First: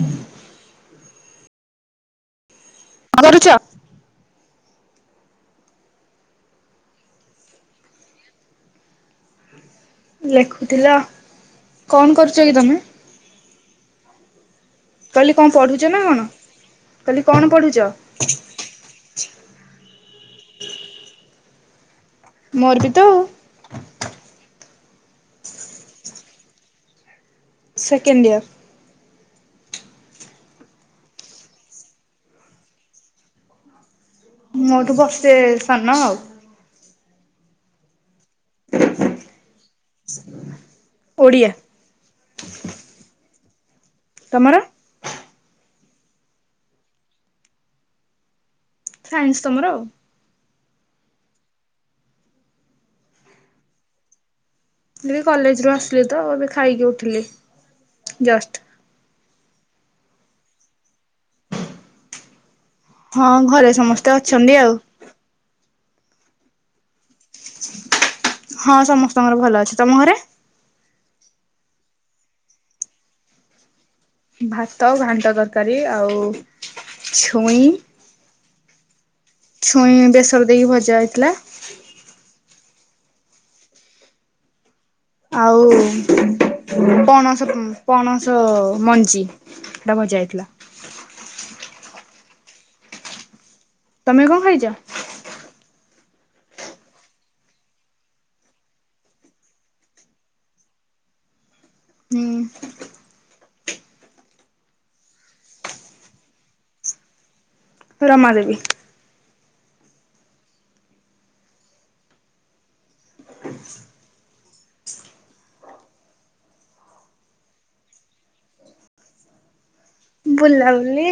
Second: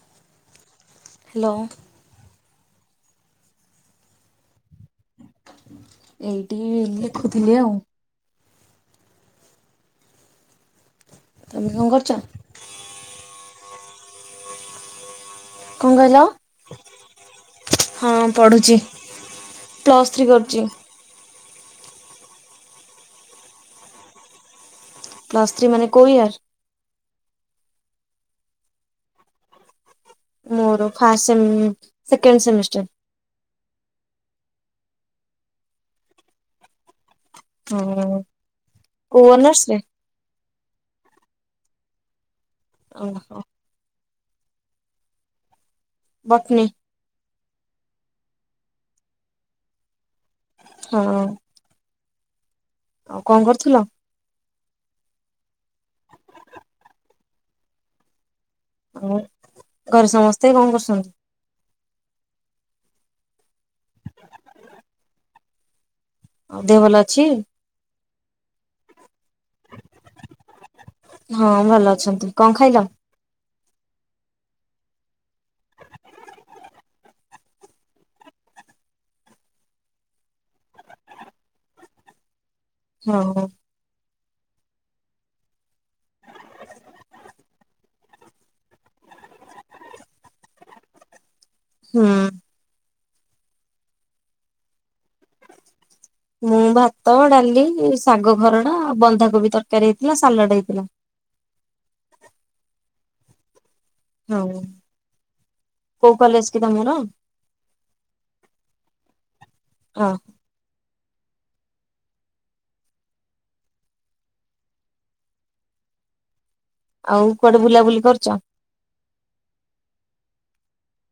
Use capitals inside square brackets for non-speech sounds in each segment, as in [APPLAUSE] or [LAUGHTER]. ଉଁ। ହ୍ୟାଲୋ। କଣ କରୁଚ? ଏଇଠି ଲେଖୁଥିଲି ଆଉ। ଲେଖୁଥିଲ କଣ କରୁଛ କି ତମେ? ମୁଁ କହିଲି କଣ ପଢୁ କଣ କହିଲ ହଁ, ପଢୁଛି। ପ୍ଲସ୍ ଥ୍ରୀ କରୁଛି। ମୋର ବି ତ ଉ। ପ୍ଲସ୍ ଥ୍ରି ମାନେ କଉ ଇୟର? Second year. ମୋର ଫାମ ସେକେଣ୍ଡ ସେମିଷ୍ଟର୍। ମୋଠୁ ବର୍ଷେ ସାନ ଆଉ। ହୁଁ କୋଉ ଅନର୍ସ ରେ? ଓଡ଼ିଆ। ଓହୋ। ତମର? ବଟିନି। ସାଇନ୍ସ ତମର ଆଉ। ହଁ। ଆଉ କଣ କରୁଥିଲ। କଲେଜ୍ ରୁ ଆସିଲି ତ ଏବେ ଖାଇକି ଉଠିଲି ଜଷ୍ଟ। ଆଉ ଘରେ ସମସ୍ତେ କଣ କରୁଛନ୍ତି? ହଁ ଘରେ ସମସ୍ତେ ଅଛନ୍ତି ଆଉ। ଆଉ ଦେହ ଭଲ ଅଛି? ହଁ ସମସ୍ତଙ୍କର ଭଲ ଅଛି ତମ ଘରେ? ହଁ ଭଲ ଅଛନ୍ତି। କଣ ଖାଇଲ? ଭାତ ଘାଣ୍ଟ ତରକାରୀ ଆଉ ଛୁଇଁ। ଛୁଇଁ ବେସର ଦେଇକି ଭଜା ହେଇଥିଲା। ହଉ। ଆଉ ପଣସ ପଣସ ମଞ୍ଜି। ସେଟା ଭଜା ହେଇଥିଲା। ହୁଁ। ତମେ କଣ ଖାଇଛ? ମୁଁ ଭାତ, ଡାଲି, ଶାଗ ଖରଡ଼ା, ବନ୍ଧାକୋବି ତରକାରୀ, ହେଇଥିଲା ସାଲାଡ଼ ହେଇଥିଲା। ହୁଁ। ହଁ କୋଉ କଲେଜ୍ କି ତମର? ରମା ଦେବୀ। ହ। ଆଉ କୁଆଡେ ବୁଲାବୁଲି କରୁଛ? ବୁଲାବୁଲି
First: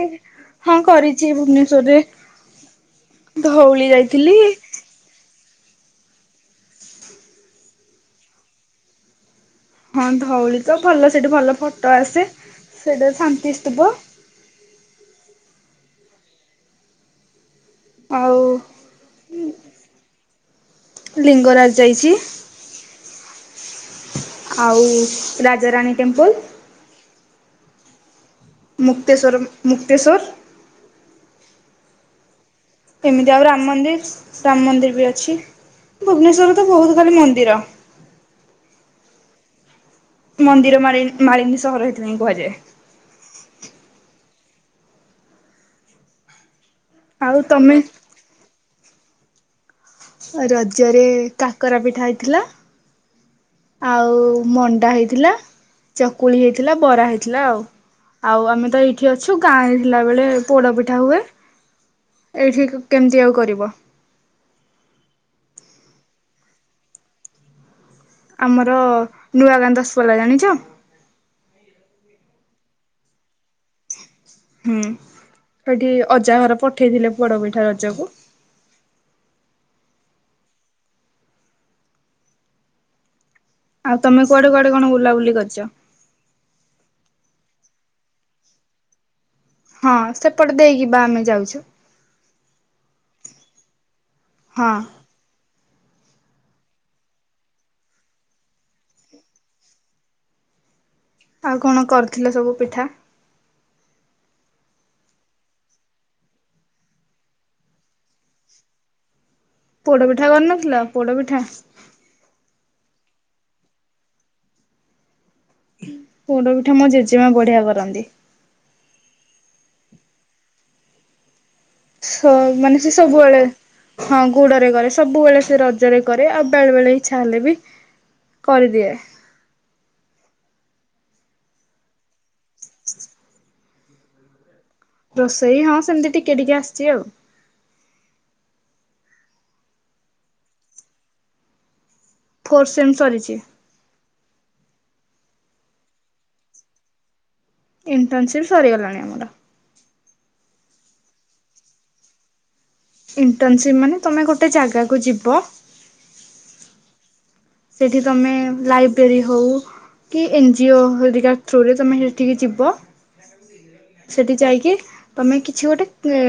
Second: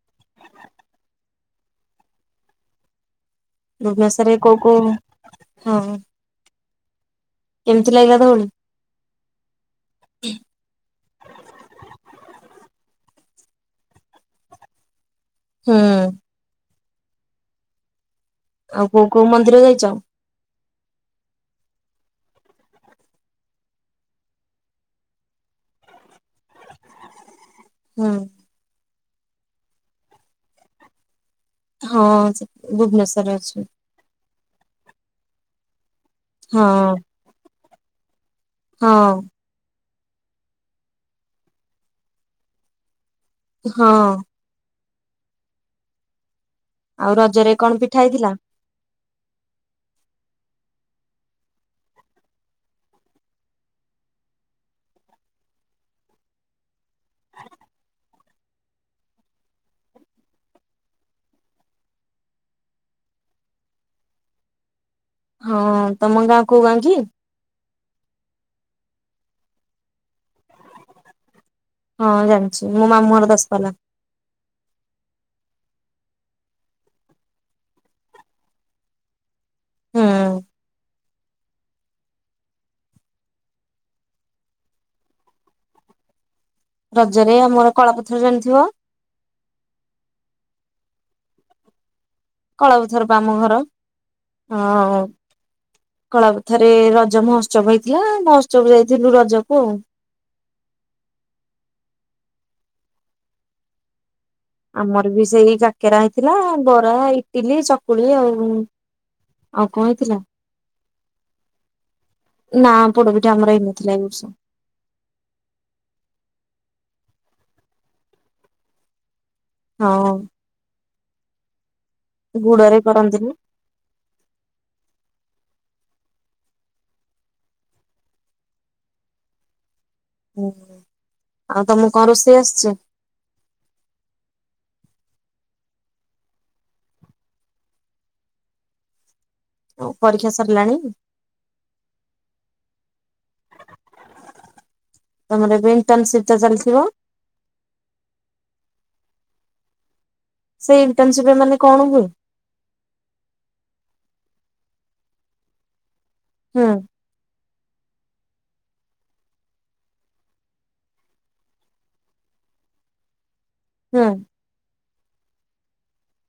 ହଁ କରିଛି ଭୁବନେଶ୍ଵରରେ। ଧଉଳି ଭୁବନେଶ୍ୱରରେ ଯାଇଥିଲି। କୋଉ କୋଉ ହଁ। କେମିତି ଲାଗିଲା ଧଉଳି? ହଁ ଧଉଳି ତ ଭଲ ସେଠି ଭଲ ଫଟୋ ଆସେ ସେଟା ଶାନ୍ତିସ୍ତୁପ। ହୁଁ। ଆଉ ଆଉ କୋଉ କୋଉ ମନ୍ଦିର ଯାଇଛ? ଲିଙ୍ଗରାଜ ଯାଇଛି। ଆଉ ରାଜାରାଣୀ ଟେମ୍ପୁଲ। ହୁଁ। ମୁକ୍ତେଶ୍ୱର ମୁକ୍ତେଶ୍ୱର। ହଁ ସେ ଏମିତି ଭୁବନେଶ୍ଵରରେ ଆଉ ଅଛି। ରାମ ମନ୍ଦିର ରାମ ମନ୍ଦିର ବି ଅଛି ଭୁବନେଶ୍ୱରରେ ତ ହଁ ବହୁତ ଖାଲି ମନ୍ଦିର। ହଁ। ମନ୍ଦିର ମାଳି ମାଳିିନୀ ସହର ସେଥିପାଇଁ କୁହାଯାଏ। ହଁ। ଆଉ ରଜରେ କଣ ପିଠା ହେଇଥିଲା? ରଜରେ କାକରା ପିଠା ହେଇଥିଲା। ଆଉ ମଣ୍ଡା ହେଇଥିଲା, ଚକୁଳି ହେଇଥିଲା, ବରା ହେଇଥିଲା, ଆଉ ଆଉ ଆମେ ତ ଏଇଠି ଅଛୁ ଗାଁରେ ଥିଲାବେେଳେ ପୋଡ଼ପିଠା ହୁଏ। ଏଇଠି କେମିତି ଆଉ କରିବ? ହଁ ତମ ଗାଁ କୋଉ ଗାଁ କି? ଆମର ନୂଆବାନ୍ଧାସପଲା ଜାଣିଛ? ହଁ ଜାଣିଛି ମୋ ମାମୁଁ ଘର ଦଶ ପାଲା। ହୁଁ ସେଠି ଅଜା ଘର ପଠେଇଥିଲେ ପୋଡ ପିଠା ରଜକୁ। ହୁଁ। ଆଉ ତମେ କୁଆଡେ କୁଆଡେ କଣୁ ବୁଲା ବୁଲି କରିଛ? ରଜରେ ଆମର କଳାପଥର ଜାଣିଥିବ? ହଁ ସେପଟେ ଦେଇକିିବା ଆମେ ଯାଉଚୁ। କଳପଥର ବା ଆମ ଘର। ହଁ। କଳା କଥାରେ ରଜ ମହୋତ୍ସବ ହେଇଥିଲା ମହୋତ୍ସବ ଯାଇଥିଲୁ ରଜକୁ ଆଉ। ଆଉ କଣ କରିଥିଲ ସବୁ ପିଠା? ଆମର ବି ସେଇ କାକେରା ହେଇଥିଲା ବରା ଇଟିଲି ଚକୁଳି ଆଉ ଆଉ କଣ ପୋଡ଼ ହେଇଥିଲା ପିଠା କରିନଥିଲ ପୋଡ଼ ପିଠା? ନା ପୋଡପିଠା ଆମର ହେଇନଥିଲା ଏଇ ବର୍ଷ। ପୋଡ ପିଠା ମୋ ଜେଜେମା ବଢିଆ କରନ୍ତି। ହଁ। ସ ଗୁଡରେ ମାନେ ସେ କରନ୍ତିନି ସବୁବେଳେ ହଁ ଗୁଡ଼ ରେ କରେ ସବୁବେଳେ ସେ ରଜରେ କରେ ଆଉ ବେଳେ ବେଳେ ଇଚ୍ଛା ହେଲେ ବି କରିଦିଏ। ହୁଁ ଆଉ ତମ କଣ ରୋଷେଇ ଆସିଚି? ରୋଷେଇ ହଁ ସେମିତି ଟିକେ ଟିକେ ଆସିଚି ଆଉ। ଓ ପରୀକ୍ଷା ସରିଲାଣି? ଫୋର୍ ସେମ୍ ସରିଚି। ତମର ଏବେ ଇଣ୍ଟନସିପ ତ ଚାଲିଥିବ? ଇଣ୍ଟର୍ନସିପ୍ ସରିଗଲାଣି ଆମର। ସେଇ ଇଣ୍ଟର୍ନସିପରେ ମାନେ କଣ ହୁଏ? ଇଣ୍ଟର୍ନସିପ୍ ମାନେ ତମେ ଗୋଟେ ଜାଗାକୁ ଯିବ ହୁଁ। ସେଠି ତମେ ଲାଇବ୍ରେରୀ ହଉ କି ଏନ୍ ଜିଓ ହେଲିକାର୍ ଥ୍ରୁରେ ତୁମେ ସେଠିକି ଯିବ। ହୁଁ ସେଠି ଯାଇକି ତମେ କିଛି ଗୋଟେ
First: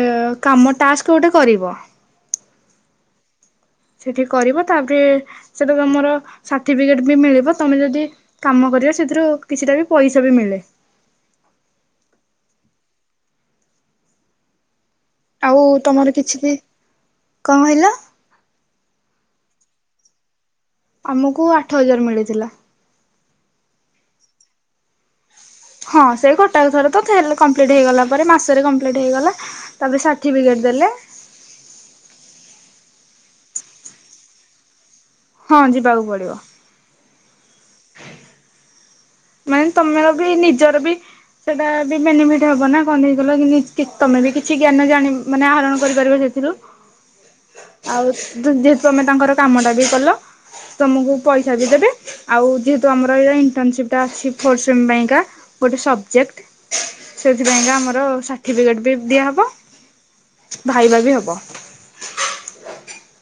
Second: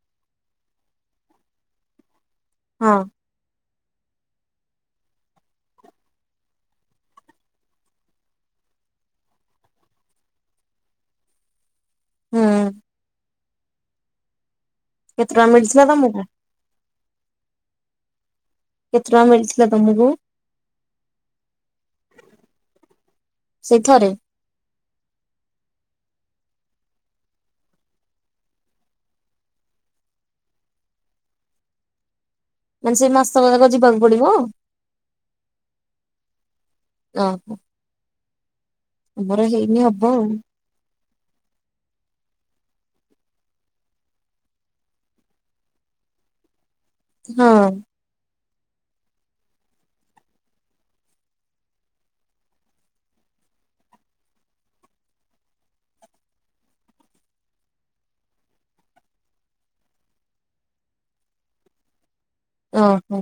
କାମ ଟାସ୍କ ଗୋଟେ କରିବ। ହଁ। ସେଇଠି କରିବ ତାପରେ ସେଟା ତମର ସାର୍ଟିଫିକେଟ ବି ମିଳିବ। ତମେ ଯଦି କାମ କରିବା ସେଥିରୁ କିଛିଟା ବି ପଇସା ବି ମିଳେ। ହୁଁ। କେତେ ଟଙ୍କା ଆଉ ମିଳିଥିଲା ତମର ତମକୁ କିଛି ବି କଣ କହିଲ? କେତ ଟଙ୍କା ମିଳିଥିଲା ତମକୁ? ଆମକୁ ଆଠ ହଜାର ମିଳିଥିଲା। ସେଇ ଥରେ। ହଁ ସେଇ କଟାକ ଥରେ ତଲେ କମ୍ପ୍ଲିଟ ହେଇଗଲା ପରେ ମାସରେ କମ୍ପ୍ଲିଟ ହେଇଗଲା। ତାପରେ ସାର୍ଟିଫିକେଟ ଦେଲେ ମାନେ ସେଇ ମାସ ଯାକ ଯିବାକୁ ପଡିବ? ହଁ ଯିବାକୁ ପଡିବ। ଓ ହୋ। ମାନେ ତମ ହବ ଆଉ ବି ନିଜର ବି ସେଇଟା ବି ବେନିଫିଟ୍ ହବ ନା କଣ ନେଇଗଲା କି କି ସିଷ୍ଟମେଟିକ୍ କିଛି ଜ୍ଞାନ ଜାଣି ମାନେ ଆହରଣ କରିପାରିବ ସେଥିରୁ। ହଁ। ଆଉ ଯେହେତୁ ତମେ ତାଙ୍କର କାମ ଟା ବି କଲ। ତମକୁ ପଇସା ବି ଦେବେ ଆଉ ଯେହେତୁ ଆମର ଏ ଇଣ୍ଟର୍ନସିପ। ତା ସିଫୋର୍ ଶେମ୍ ପାଇଁକା ଗୋଟେ ସବଜେକ୍ଟ। ସେଥିପାଇଁକା ଆମର ସାର୍ଟିଫିକେଟ ବି ଦିଆହବ। ଭାଇଭା ବି ହବ। ଓ ହୋ।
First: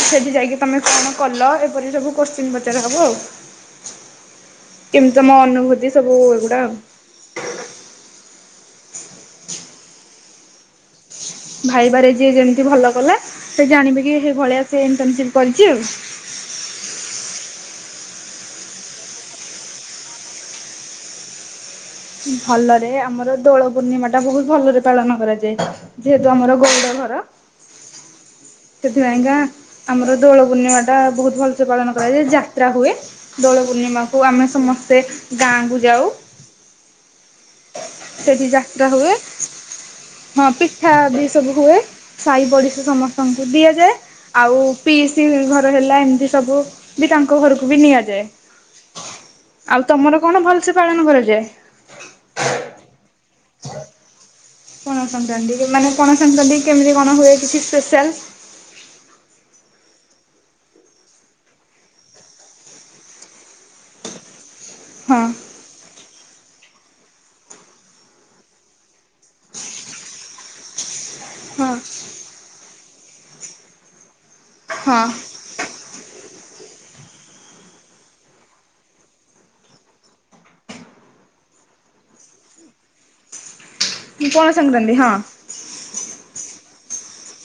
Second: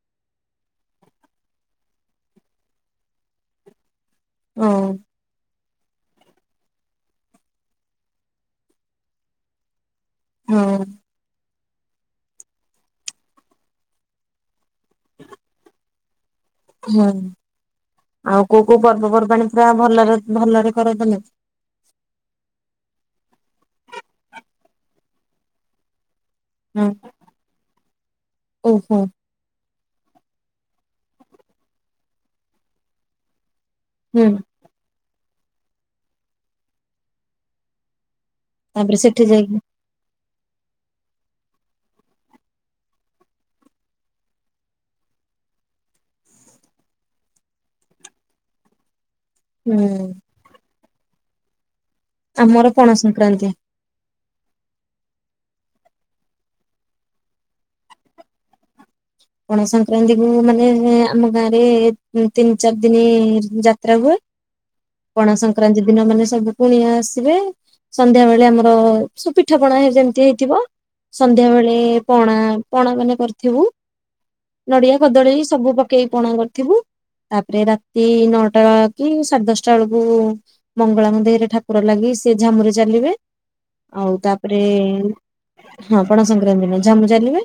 ସେଠି ଯାଇକି ତମେ କଣ କଲ ଏପରି ସବୁ କୋଶ୍ଚିିନ ପଚାର ହବ ଆଉ। କେମିତି ତମ ଅନୁଭୂତି ସବୁ ଏଗୁଡା। ହୁଁ। ଭାଇବାରେ ଯିଏ ଯେମିତି ଭଲ କଲା ସେ ଜାଣିବ କି ସେଇ ଭଳିଆ ସେ ଇଣ୍ଟର୍ନସିପ କରିଛି ଆଉ ହୁଁ ଆଉ କୋଉ କୋଉ ପର୍ବପର୍ବାଣି ପୁରା ଭଲରେ ଭଲରେ କର ତମେ? ଭଲରେ ଆମର ଦୋଳ ପୂର୍ଣ୍ଣିମାଟା ବହୁତ ଭଲରେ ପାଳନ କରାଯାଏ ଯେହେତୁ ଆମର ଗୋ ହୁଁ। ଓହୋ ସେଥିପାଇଁକା ଆମର ଦୋଳ ପୂର୍ଣ୍ଣିମାଟା ବହୁତ ଭଲସେ ପାଳନ କରାଯାଏ ଯାତ୍ରା ହୁଏ। ଦୋଳ ପୂର୍ଣ୍ଣିମାକୁ ହୁଁ ଆମେ ସମସ୍ତେ ଗାଁକୁ ଯାଉ ସେଠି ଯାତ୍ରା ତାପରେ ହୁଏ। ସେଠି ଯାଇକି ହଁ ପିଠା ବି ସବୁ ହୁଏ ସାଇ ପଡିଶା ସମସ୍ତଙ୍କୁ ଦିଆଯାଏ। ଆଉ ପି ସ ଘର ହେଲା ଏମିତି ସବୁ ବି ତାଙ୍କ ଘରକୁ ବି ନିଆଯାଏ। ହା [UNINTELLIGIBLE] ଆଉ ତମର କଣ ଭଲସେ ପାଳନ କରାଯାଏ। ଆମର ପଣା ସଂକ୍ରାନ୍ତି। ହ [UNINTELLIGIBLE] ପଣା ସଂକ୍ରାନ୍ତି ମାନେ ପଣା ସଂକ୍ରାନ୍ତି କେମିତି କଣ ହୁଏ କିଛି ସ୍ପେଶାଲ? ପଣ ସଂକ୍ରାନ୍ତି କୁ ମାନେ ଆମ ଗାଁ ରେ ତିନି ଚାରି ଦିନ ଯାତ୍ରା ହୁଏ। ହଁ ପଣା ସଂକ୍ରକ୍ରାନ୍ତି ଦିନ ମାନେ ସବୁ କୁଣିଆ ଆସିବେ। ସନ୍ଧ୍ୟା ବେଳେ ଆମର ସ ପିଠା ପଣା ଯେମତି ହେଇଥିବ। ସନ୍ଧ୍ୟା ବେଳେ ପଣା ପଣା ମାନେ କରିଥିବୁ। ନଡିଆ ହଁ କଦଳୀ ସବୁ ପକେଇକି ପଣା କରିଥିବୁ। ତାପରେ ରାତି ନଅଟା ବେ କି ସାଢେ ଦଶଟା ବେଳକୁ। ମଙ୍ଗଳାଙ୍କ ଦେହରେ ଠାକୁର ଲାଗି ସେ ଝାମୁରେ ଚାଲିବେ ଆଉ ପଣା ତାପରେ ସଂକ୍ରାନ୍ତି ହଁ। ହଁ ପଣ ସଂକ୍ରାନ୍ତିି ଝାମୁ ଚାଲିବେ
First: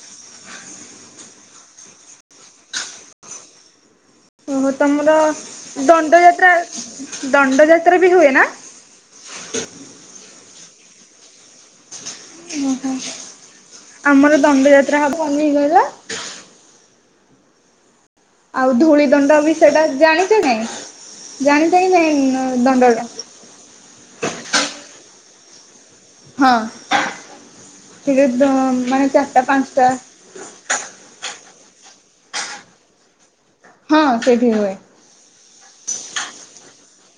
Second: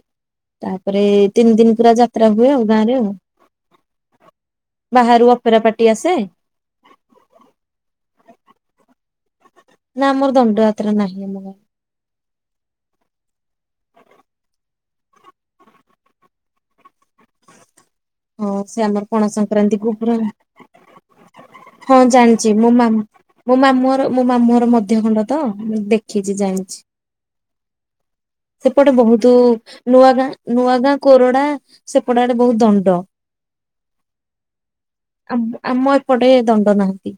ତାପରେ ତିନି ଦିନ ପୁରା ଯାତ୍ରା ହୁଏ ଆଉ ଗାଁରେ। ଓହ ତମର ଅପେରା ପାର୍ଟି ଆସେ ଦଣ୍ଡ ଯାତ୍ରା ଦଣ୍ଡ ଯାତ୍ରା ବି ହୁଏ ନା। ନା ଆମର ଦଣ୍ଡଯାତ୍ରା ନାହିଁ। ଓହୋ ଆମର ଦଣ୍ଡଯାତ୍ରା ହବ ବନ ହେଇଗଲା। ହଁ ଆଉ ସେ ଆମର ଧୂଳି ପଣ ଦଣ୍ଡ ବି ସଂକ୍ରାନ୍ତି ସେଇଟା ପୁବ୍ରାରେ। ଜାଣିଛ କି ନାଇଁ? ଜାଣିଛ କି ହଁ ନାଇଁ ଜାଣିଛି ମୋ ମାଁମ ଦଣ୍ଡଟା? ମୋ ମାମୁଁ ମୋ ମାମୁଁଘର ମଧ୍ୟ ଖଣ୍ଡ ତ ଦେଖ ଦେଖିଛି ହଁ ଜାଣିଛି ସେଠି ସେପଟେ ମାନେ ବହୁତ ଚାରିଟା ପାଞ୍ଚଟା ନୂଆ ଗାଁ ନୂଆ ଗାଁ କୋରଡା ସେପଟ ଆଡେ ବହୁତ ଦଣ୍ଡ। ହଁ ସେଇଠି ହୁଏ। ଆମ ଏପଟେ ଦଣ୍ଡ ନାହାନ୍ତି।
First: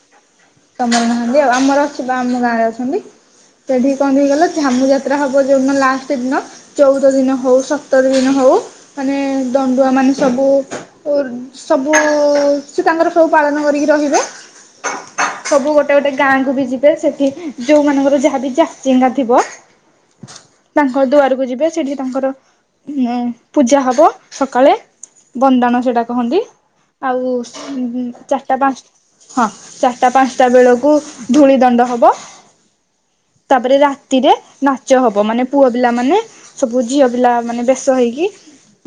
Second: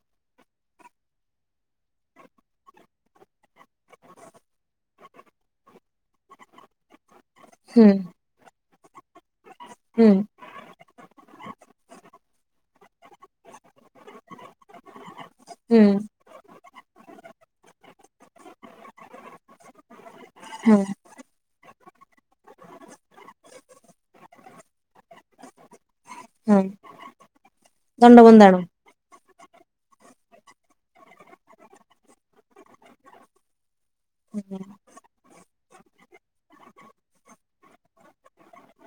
ତମର ନାହାନ୍ତି ଆଉ ଆମର ଅଛି ଆମ ଗାଁରେ ଅଛନ୍ତି। ସେଠିକି କଣ ହେଇଗଲା ଝାମୁ ଯାତ୍ରା ହବ ଯୋଉିନ ଲାଷ୍ଟ ଦିନ ଚଉଦ ଦିନ ହଉ ହୁଁ ସତର ଦିନ ହୋଉ ମାନେ ଦଣ୍ଡୁଆ ହୁଁ ମାନେ ସବୁ ଓ ସବୁ ସେ ତାଙ୍କର ସବୁ ପାଳନ କରିକି ରହିବେ। ସବୁ ହୁଁ ଗୋଟେ ଗୋଟେ ଗାଁ କୁ ବି ଯିବେ ସେଠି ଯୋଉ ମାନଙ୍କର ଯାଚେଙ୍ଗା ଥିବ ହଁ ତାଙ୍କ ଦୁଆରକୁ ଯିବେ ସେଠି ତାଙ୍କର ଉ ପୂଜା ହବ ସକାଳେ ବନ୍ଦାଣ ସେଟା କହନ୍ତି ହଁ ଆଉ ଚାରିଟା ଦଣ୍ଡବନ୍ଦାଣ। ପାଞ୍ଚଟା ହଁ। ଚାରିଟା ପାଞ୍ଚଟା ବେଳକୁ ଧୂଳି ଦଣ୍ଡ ହବ ତାପରେ ରା ରେ ହୁଁ, ନାଚ ହବ ମାନେ ପୁଅ ପିଲା ମାନେ ସବୁ ଝିଅ ପିଲା ମାନେ ବସ ହେଇକି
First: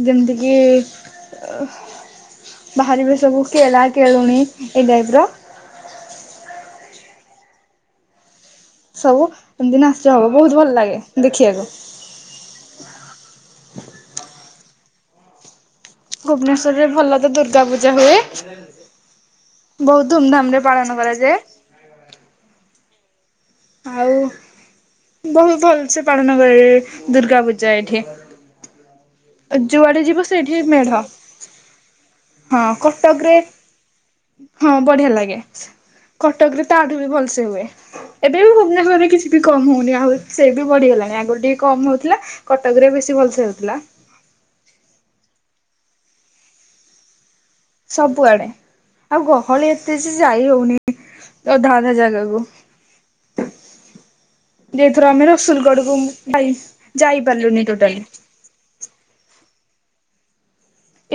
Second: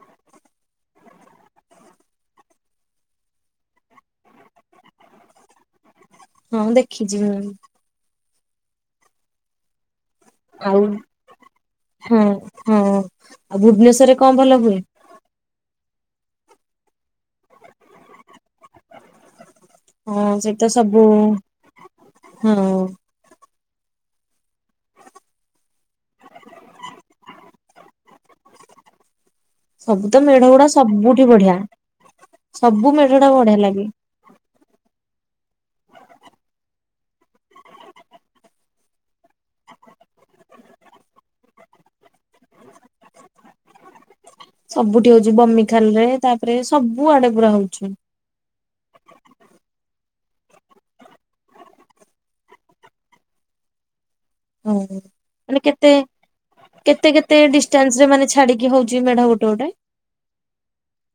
ଯେମିତିକି ବାହାରିବେ ସବୁ କେଳା କେଳୁଣି ଏଇ ଟାଇପ ର ହଁ ଦେଖିଛିଁ ବା ଆଉ। ସବୁ ଏମତି ନାଚ ହବ ବହୁତ ଭଲ ଆଉ ଲାଗେ ଦେଖିବାକୁ। ହଁ ହଁ ଆଉ ଭୁବନେଶ୍ୱରରେ କଣ ଭଲ ହୁଏ। ଭୁବନେଶ୍ର ରେ ଭଲ ତ ଦୁର୍ଗା ପୂଜା ହୁଏ। ବହୁତ ହଁ ଧୁମ ସେଠି ଧାମ ରେ ତ ପାଳନ ସବୁ କରାଯାଏ। ହଁ ଉ। ଆଉ ବହୁତ୍ ଭଲ୍ସେ ପାଳନ ହୁଏ ଦୁର୍ଗା ପୂଜା ଏଠି। ଯୁଆଡେ ସବୁ ତ ଯିବ ମେଢ ସେଇଠି ଗୁଡା ମେଢ ସବୁଠି ବଢିଆ। ହଁ ସବୁ ମେଢ ଟା କଟକରେ ବଢିଆ ଲାଗେ। ହଁ ବଢିଆ ଲାଗେ କଟକ୍ ରେ ତାଠୁ ବି ଭଲ୍ସେ ହୁଏ। ଏବେ ବି ଭୁବନେଶ୍ଵରରେ କିଛି ବି କମ୍ ହଉନି ଆଉ ସେ ବି ବଢିଗଲାଣି ଆଗରୁ ଟିକେ କମ୍ ହଉଥିଲା। କଟକରେ ବେଶୀ ଭଲସେ ହେଉଥିଲା। ସବୁଠି ହଉଚି ବମି ଖାଲ୍ ରେ ତାପରେ ସବୁ ଆଡେ ପୁରା ହଉଛି। ସବୁଆଡେ ଆଉ ଗହଳି ଏତେ ଯେ ଯାଇ ହଉନି ଅଧା ଅଧା ଜାଗାକୁ। ହୁଁ ଏଥର ଆମେ ମାନେ ରସୁଲଗଡକୁ କେତେ ଯାଇ କେତେ କେତେ ଯାଇପାରିଲୁନି ଟୋଟାଲି। ଡିଷ୍ଟାନ୍ସରେ ମାନେ ଛାଡି କି ହଉଛି ମେଢ ଗୋଟେ ଗୋଟେ।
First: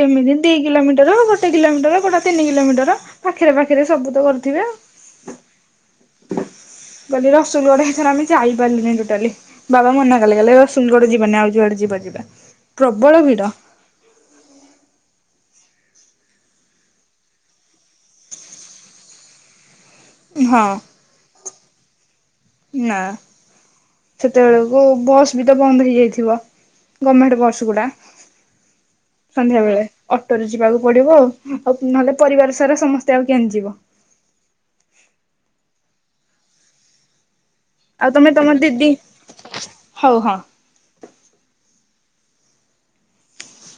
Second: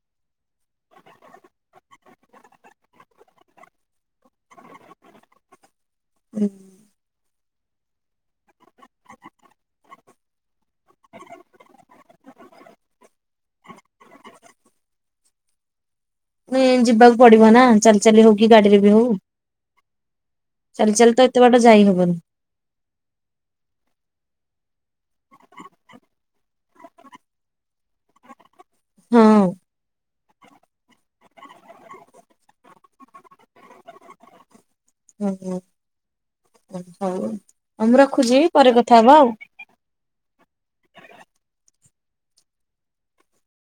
ଏମିତି ଦି କିଲୋମିଟର ଗୋଟେ କିଲୋମିଟର କୋଉଟା ତିନି କିଲୋମିଟର। ପାଖେରେ ପାଖେରେ ସବୁ ତ କରିଥିବେ ଆଉ। ହୁଁ। ମୁଁ କହିଲି ରସୁଲଗଡ଼ ଏଥର ଆମେ ଯାଇପାରିଲୁନି ଟୋଟାଲି। ବାବା ମନା କଲେ କହିଲେ ରସୁଲଗଡ଼ ଯିବାନି ଆଉ ଯୁଆଡେ ଯିବା ଯିବା ପ୍ରବଳ ଭିଡ। ମାନେ ଯିବାକୁ ପଡିବ ନା ଚାଲି ଚାଲି ହଉ କି ଗାଡିରେ ବି ହଉ, ହଁ ଚାଲି ଚାଲି ତ ଏତେ ବାଟ ଯାଇହବନି। ନା। ସେତେବେଳକୁ ବସ୍ ବି ତ ବନ୍ଦ ହେଇଯାଇଥିବ ଗର୍ମେଣ୍ଟ ବସ୍ ଗୁଡା। ହଁ ସନ୍ଧ୍ୟାବେଳେ। ଅଟୋରେ ଯିବାକୁ ପଡିବ ଆଉ, ଆଉ ନହେଲେ ପରିବାର ସାରା ସମସ୍ତେ ଆଉ କେନ୍ତି ଯିବ? ଓ ହୋ ହଉ ଆଉ ମୁଁ ଆଉ ତମେ ରଖୁଛି ତମ ପରେ ଦିଦି କଥା ହବା ଆଉ। ହଉ ହଁ।